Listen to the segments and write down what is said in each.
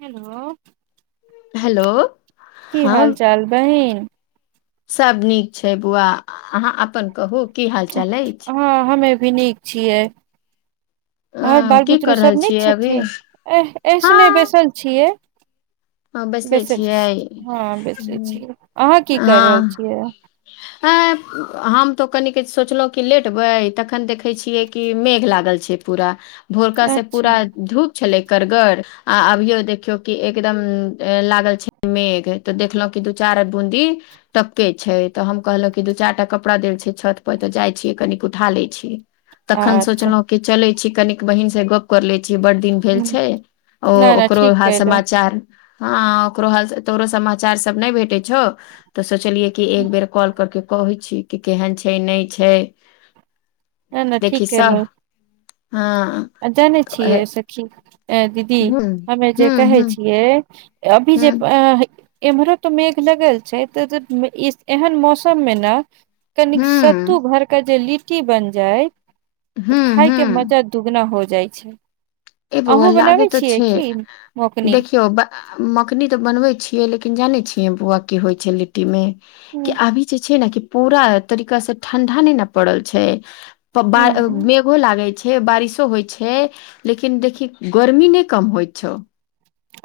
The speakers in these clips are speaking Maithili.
हेलो। हेलो। की हाल चाल बहिन? सभ नीक छै, बौआ अहाँ अपन कहू? की हाल चाल अछि हँ, हमे भी नीक छियै। आओर अ बाल की बुतरू कर रहल सभ नीक छियै अभी छथिन, ऐह एऐसने बैसल छियै। हँ, बैसले बैसल छी छियै, हँ बैसल छियै अहाँ की कर रहल हँ। छियै हम तऽ कन सोचलहु कि लेटबै तखन देख। देखै छियै कि मेघ लागल छै, पूरा भोरकासे पूरा अच्छा धूप। छलै कारगर आ अभियो देखियौ कि एक। एकदम लागल छै, मेघ तऽ देखलहु कि दू चार बूदी तटपके छै, तऽ हम कहलहुँ कि दू चारि टा कपड़ा देल छै छत पर, तऽ जाइ छियै कनिक उठा लैत छियै। तखन अच्छा सोचलहुँ कि चलै छै कनिक बहिनसे गप। कर ले छै बड दिन भेल ह छै, ओ नहि नहि ओकरो ठीक ह सम। केलहु ह ओ तो समाचार सभ नहि भेटे छै। छै, तऽ सोचलियै कि एक बेर कॉल करके कहै छै। कि केहन छै, नहि छै नहि नहि ठीक देखिसँ। केलहु हँ। जानै ह छियै सखी दीदी ह हमे जे ह कहै ह छिये। अभी ह जे। एम्हरो तऽ मेघ लगल छै, त एहन मौसमे ने कनिक सत्तू घरके जे लिट्टी बनि जाय ह तऽ खाय ह के मजा। दुगुना हो जाइ छै। ए बौआ अहूँ लागे बनाबै तऽ छियै छै, की मौकनी देखियौ। मखनी तऽ बनबै छियै लेकिन जाने छियै बौआ की होइ छै लिट्टी मे कि ह अभी जे छै नऽ कि पूरा तरीका सँ ठंडा नहि नऽ पड़ल छै प बा मेघो लागै छै बारिशो होइ छै लेकिन देखही गर्मी नहि कम होइत छौ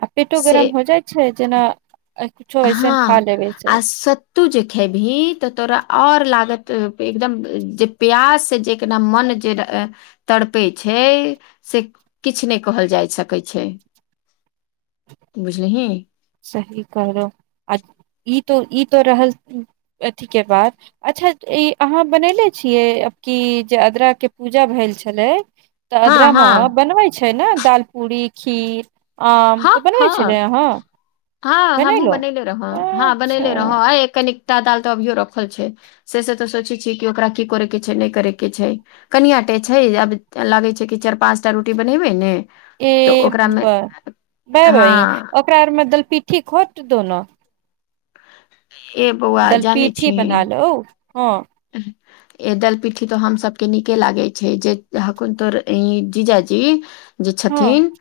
आ पेटो से गरम हो जाइ छै जेना कुछो ऐसन खा लेबै सँ तू जे खेबही तऽ तोरा आऔर लागत एकदम जे प्यास से जे केना मन जे तड़पे छै से किछ नहि कहल जाय सकै छै बुझलिही सही कहलहुँ आ ई तो ई तो रहल अथी के बात अच्छा ई अहाँ बनले छियै आब कि जे अदराक के पूजा भेल छलै तऽ हाँ अदराम हाँ बनबै छै न दाल पूरी खीर आ तो बनबै छलै अहाँ हँ हमहूँ बनैलो बनले रहुँ हँ अच्छा बनले रहुँ आ कनिकटा दाल तऽ अभियो रखल छै से सब तऽ सोचै छियै कि ओकरा की करे के छै नहि करेके छै कनियाँ अटे छै आब लागैत छै कि चार पाँच टा रोटी बनेबै ने ए तऽ ओकरामे [unintelligible] हाँ ओकरा आर मे दल पिट्ठी खोट दू ने ए बौआ दल जानै छी पीठी बना लो हँ [inaudible] ए दल पिट्ठी तो हमसभके नीके लागे छै जे हकुन तोर ई जीजाजी जे हँ छथिन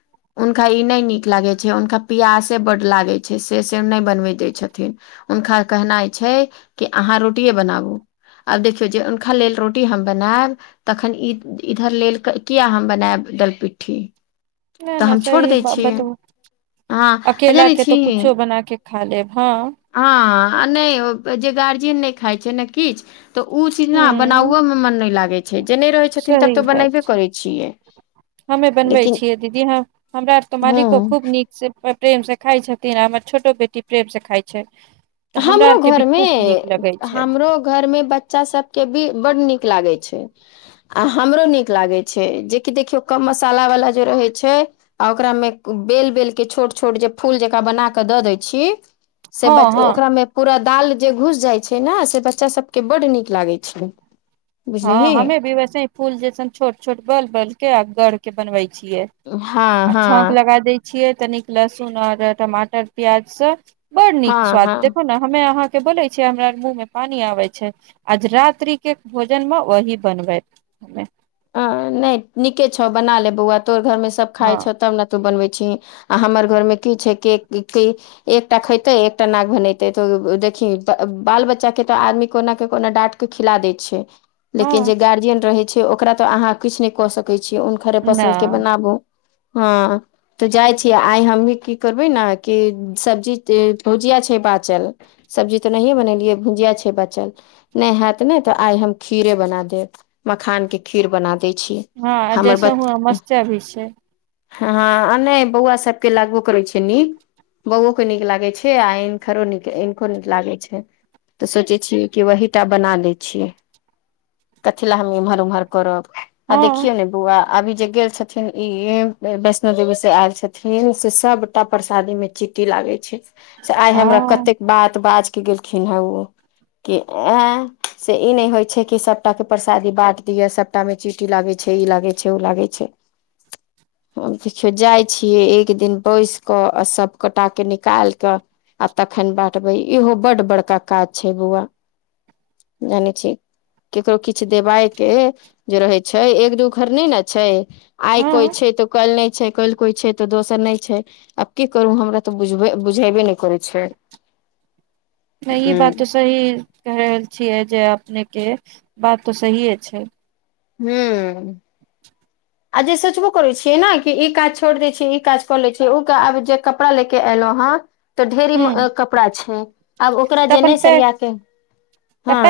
हुनका ई नहि नीक लागे छै हुनका पियासे बड लागे छै से से नहि बनबे देय छथिन हुनका कहनाइ छै कि अहाँ रोटिए बनाबू आब देखियौ जे हुनका लेल रोटी हम बनायब तखन ई इधर लेल किया हम बनायब दलपिट्ठी नहि तऽ नहि हम छोड़ सहि दै ब छियै बता उऽ हँ आ अकेल जानै के तो छी कुछो बना के खा लेब हँ हँ आ नहि जे गार्जियन नहि खाइ छै ने किछ तऽ उ चीज ने हूँ बनाउओमे मन नहि लागै छै जे नहि रहैत छथिन सही तब तऽ बात बनबे छै करै छियै हमे बनवे लेकिन छियै दीदी ह हमरा आर तो हँ मालिको खूब नीक से प्रेम से खााय छथिन हमर छोटो बेटी प्रेम सँ खाइ छै तऽ हमरा हमरो आरके भी घरमे खूब नीक लगै छै हमरो घर मे बच्चा सब के भी बड्ड नीक लागै छै आ हमरो नीक लागैत छै जेकि देखियौ कम मसालावला जे रहै छै आ ओकरामे बेल बेल के छोट छोट जे फूल जकाँ बना कऽ दऽ दै छी से हँ बच्च हँ मे पूरा दाल जे घुस जाइ छै ने से बच्चा सबके बड्ड नीक लागे छै हँ बुझलिही हमे भी वैसेही फूल जैसन छोट छोट बेल बेल के आ गढ़ के बनबै छियै हँ आ छौक हँ लगा दै छियै तनिक लहसुन आओर टमाटर प्याजसँ बड़ नीक हँ स्वाद हँ देखो न हमे अहाँ के बोले छियै हमरा अर मुँह मे पानी आबै छै आज रात्रि के भोजन मऽ वही बनबै हमे अ नहि नीके छौ बना ले बौआ तोहर घरमे सब खाय हँ छ तब न तू बनबै छही आ हमर घरमे कि छै किएक कि एकटा खेते एकटा नाक भनेते तऽ देखी बाल बच्चा के तऽ आदमी कोना के कोना डाँट खिला दै छै लेकिन जे हँ गार्जियन रहै छै ओकरा तऽ अहाँ किछ नहि कऽ सकै छियै घरे न पसन्द के बनाबू हँ तऽ जाइ छियै आइ हमही की करबै ने कि सब्जी भुजिया छै बाचल सब्जी तऽ नहिए बनेलियै भुजिया छै बाचल नहि होयत नहि तऽ आइ हम खीरे बना देब मखान के खीर बना दै छी हँ हमर जैसे बच हुआ मस्चा भी छै हँ आ नहि बौआ सबके लागू करै छै न निक बौओके नीक लागै छै, आ हिनकरो नीक इनको नीक लागै छै। तऽ सोचे छियै कि वहीटा बना लै छियै कथी लए हम इम्हर उम्हर। करब आ हँ देखिय ने बुआ। अभी जे गेल छथिन इ वैष्णो देवीसे आयल छथिन से सभटा परसादीमे चिट्ठी लागे छै, से आइ हमरा हँ कतेक बात बाजके गेलखिन हे ओ। कि ऐ से ई नहि होइ छै, कि सभटा के परसादी बाँट दिय सभ आटामे चीटी लागे छै, ई लागे छै, ओ लागे छै। देखियौ जाइ छियै एक दिन बैस कऽ आ सभ गोटके निकालि कऽ। आ तखन बाँटबै इहो बड बड़का काज छै, बौआ। जानै छै ककरो किछु देबायके। जे रहै छै, एक दू घर नहि ने छै। आइ कोइ हँ छै, तो कल्हि नहि छै, कल कोइ छै, तऽ दोसर नहि छै। आब की करू हमरा तऽ बुझब बुझेबे नहि करै छै। नहि ई बात हूँ तऽ सही कह रहल छियै, जे अपनेके बात तऽ सहिए छै। हू। आजे सोचबो करैत छियै ने कि ई काज छोड़ि दै छियै ई काजकऽ लैत छै ओ आब जे कपड़ालेके एलहु हे। तऽ ढेरी ह कपड़ा छै, आब ओकरा तऽ जे अपन नहि पैघ सरियाके हँ।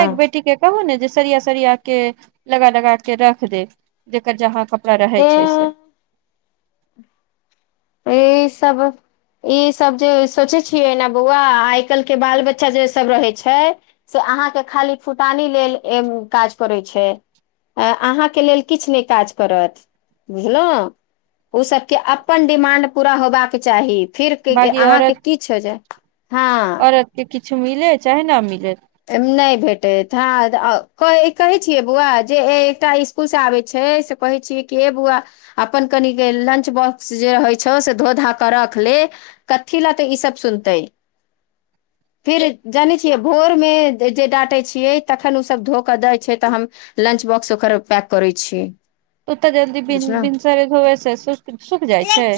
कहु ने जे सरिया सरियाके लगा लगाके रख देब जकर जहाँ कपरा। रहै छै, से ए ई सभ। ई सभ जे सोचे छियै, ने बौआ आइ कलके बाल बच्चा जे सभ रहे छै। से अहाँकेँ खाली फुटानी लेल काज करैत छै। अहाँकेँ लेल किछु नहि काज करत बुझलहुँ। ओ सभके अपन डिमांड पूरा होबाक चाही फिर अहाँकेँ किछु हो जाय। हँ औरतके किछु मिलै चाहे न मिलै। नहि भेटैत हँ कहै छियै बौआ जे एकटा। स्कूलसे आबै छै, से कहै छियै कि हे बौआ। अपन कने लंच बॉक्स जे रहैत छौ से धोधा करख ले। कथी लतै ई सभ सुनते फेर जानै छियै भोर। मे जे डाँटे छियै तखन ओ सभ धो कऽ दै छै, तऽ हम लंच बॉक्स ओकर पैक करै छियै। ओतऽ जल्दी बुझलहु भिनसर धोयसँ सुख सुखि जाइ छै।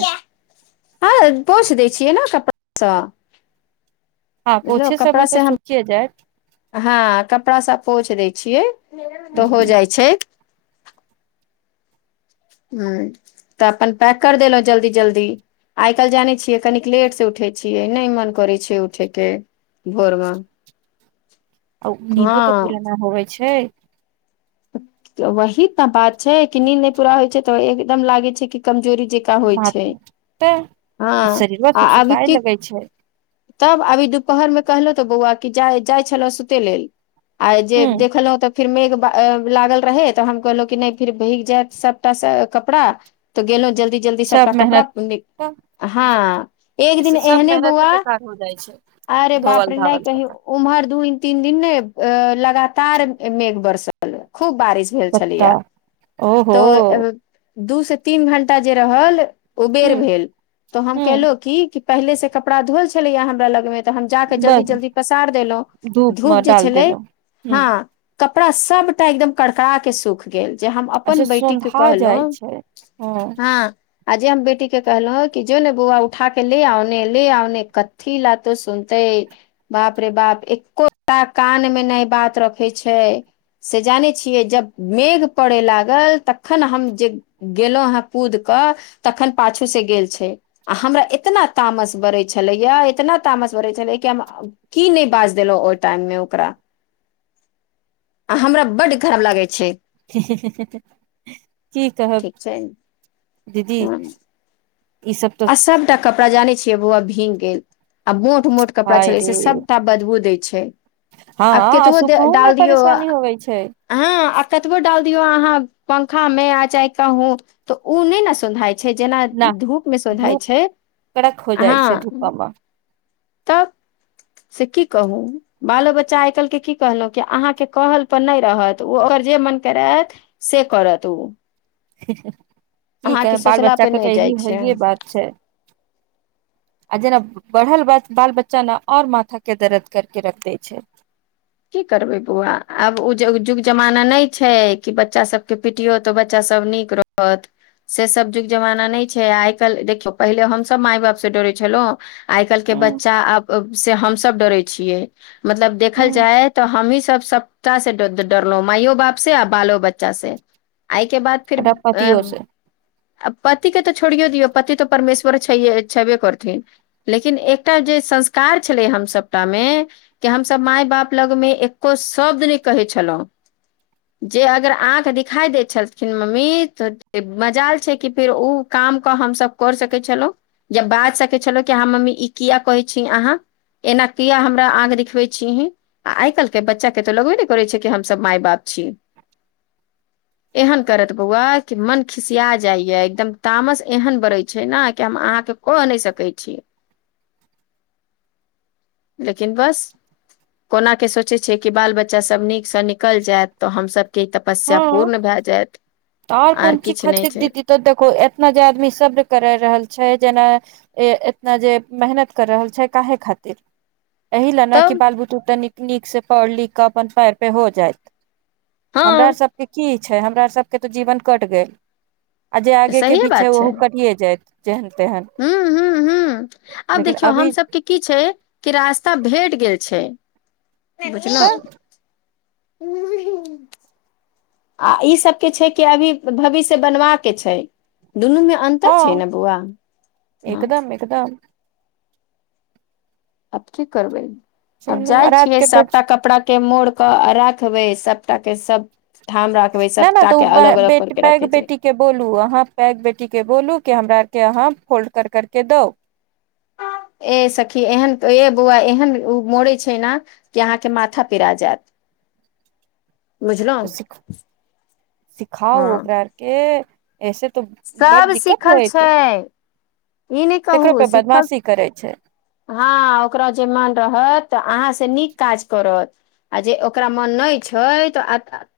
हँ, पोछि दै छियै ने कपड़ासँ हँ, बुझलहु पोछे समय तऽ कपड़ासँ हम सुखिए जाए। हँ, कपड़ा सा पोछि दै छियै, ह तऽ हो जाइ छै। ह तऽ अपन पैक कर देलो जल्दी जल्दी। आइ काल्हि जानै छियै, कनिक लेट से उठै छियै नहि मन करै छै, उठैके। भोरमे। आ नींदो तऽ हँ पूरा ना होवे छै। वही त बात छै, कि नींड नहि पूरा होइ छै तऽ एकदम लागै छै, कि कमजोरी जे ह तऽ आ शरीरोके अभी सुखाए की लगै छै। तब अभी दुपहरमे कहलहु तऽ बौआ कि जा जाइ छलौ सुते लेलऽ आइ जे ह देखल तऽ। फिर मेघ लागल रहे तऽ हम कहलहुँ कि नहि फिर भिंग जायत सभटा कपड़ा। तऽ गेलहुँ जल्दी जल्दी सभटा सब कपड़ा मेहनत तऽ हँ एक दिन ऐसे सब एहने मेहनते बौआ। बेकार हो जाइ छै। अरे बाप धोवल रे नहि धावल कहहि कपड़ा उम्हर दू दिन तीन दिनने अ लगातार मेघ बरसल। खूब बारिश भेल बता छलैया। ओहो। तऽ दू से तीन घंटा जे रहल ह ओबेर भेल तऽ हम ह केलहुँ कि। पहिले से कपड़ा धोअल छलैया हमरा लग मे तऽ हम जाके जल्दी बस जल्दी पसार देलहुँ मे धूप जे डाल छलै देलहुँ ह हँ कपड़ा सबटा एकदम कड़कड़ा के सुख गेल जे हम अच्छा अपन बैटी के सोन्धा जाइ कहलहुं छै हँ आ जे हम बेटी के कहलहुं कि जो ने बौआ उठा के ले आउने क थि ल तो सुनतेै बाप रे बाप एकोटा कान मे नहि बात रखै छै से जानै छियै जब मेघ पड़य लागल तखन हम जे गेलहुँ हाँ कूद कऽ तखन पाछू से गेल छै आ हमरा एतना तामस बड़ै छलैया इतना तामस भरै छलै कि हम की नहि बाज देलहुं ओहि टाइम मे ओकरा आ हमरा बड खराब लागै छै की कहब ठीक छै दीदी हँ। ई सब तऽ आ सबटा कपड़ा जानै छियै बौआ भींग गेल आ मोट मोट कपड़ा हाय छलै रे से सभटा बदबू दै छै आब हँ केतबो सुखहु मे डाल दियौ परेशानी होवे छै ह आ कतबो डाल दियो अहाँ पंखा मे आ चाहे कहुं तऽ उ नहि ने सुधाय छै जेना न धूप मे सोझाए धूप छै कड़क हो जाइ छै धूप मे तब से की कहू बालो बच्चा आइ काल्हिके की कहलहु कि अहाँके कहल पर नहि रहत ओ ओकर जे मन करत से करत उ की कह बाल सोचला बच्चा पर के नहि तऽ जाइ इही छै हे बात छै आ जेना बढ़ल बाल बच्चा ने और माथा के दर्द कर के रख दैय छै की करबे बौआ आब ओ युग जमाना नहि छै कि बच्चा सब के पिटियौ त बच्चा सब नीक रह अत से सब जुग जमाना नहि छै आइ काल्हि देखियौ पहिले हमसभ माय बाप से डरै छलहुँ आइ काएल के ह बच्चा आब से हम सब डरे छियै मतलब देखल तऽ हमही सब सप्त से डरलो माययो बाप से आ बालो बच्चा से आइके बाद फिर ह अ पतियो से आ पति के तऽ छोड़ियै दियौ पति तऽ परमेश्वर छ छेबे करथिन लेकिन एकटा जे संस्कार छलै हम सपटा मे कि हमस माय बाप लगमे एकको शब्द नहि कहै छलहुँ जे अगर आँख दिखाई देय छलखिन मम्मी तऽ मजाल छै कि फेर उ काम क हमसभ कर सकै छलहुं या बाज सकै छलहुं कि ह मम्मी ई किया कहै छी अहाँ एना किया हमरा आग देखिबे छीही आ आइ काल्हि के बच्चा के तऽ लगबे नहि करै छै कि हमसभ माय बाप छी एहन करत बौआ कि मन खिसिया जाइया एकदम तामस एहन बड़ै छै ने कि हम अहाँके क नहि सकै छियै लेकिन बस कोना के सोचै छियै कि बाल बच्चासभ नीकसँ निकलि जायत तऽ हमसभके तऽ तपस्या हँ पूर्ण भए जायत आर कोन चीज किछु नहि खातिर छै दीदी तऽ देखो एतना जे आदमी सर्ब करा रहल छै जेना ए एतना जे मेहनत कर रहल छै काहे खातिर एहि लए न कि तब बाल बुतु तऽ न नीक से पढ़ लिख कऽ अपन पैर पे हो जायइत हँ हमरा आर सबके की छै हमरा आर सबके तो जीवन कटि गेल आ जे आगे के सहिए पि छै बात ओहो करियए जायइत जेहन तेहन हू लेकिन अवी कि की छै कि रास्ता भेट गेल छै बुझलहु तऽ ह [unintelligible] आ ई सब के छै कि अभी भविष्य बनवा के छै दुनू मे अन्तर छै ने बौआ हँ त तऽ आब की करबै आब चलू आ जाइ रात छियै के सबटा बच कपड़ा के मोड़ क राखबे सबटा के सब ठाम राख नहि नहि सबटा तऽ के ओ अलग अलग कर बेटी के पैघ रखे छै बेटी के बोलू अहाँ पैक बेटीक के बोलू कि हमरा आरके अहाँ फोल्ड करके दउ ए सखी एहन ए बौआ एहन ओ मोड़े छै न कि अहाँके माथा पिरा जायत बुझलहु त सिखाउ हँ ओकरा अरके ऐसे तो बड सब दिक्कत सिखल होइत छै ई नहि तकरो कहू पे सिखल बदमाशी करै छै हँ ओकरा जे मन रहतऽ अहाँ से नीक काज करत आ जे ओकरा मन नहि छै तऽ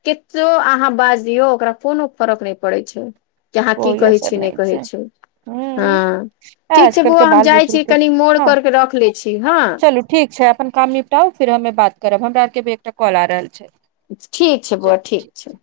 केतो अहाँ बाज दियौ ओकरा कोनो फरक नहि पड़ै छै कि अहाँ की कहै छै नहि कहै छै हँ हूँ ठीक छै आजकल के बौआ हम बाल जाइ बुतरू छी के कनि मोड़ हँ करके रख लै छी हँ चलू ठीक छै अपन काम निपटाउ फेर हमे बात करब हमरा आरके भी एकटा कॉल आ रहल छै ठीक छै बौआ ठीक छै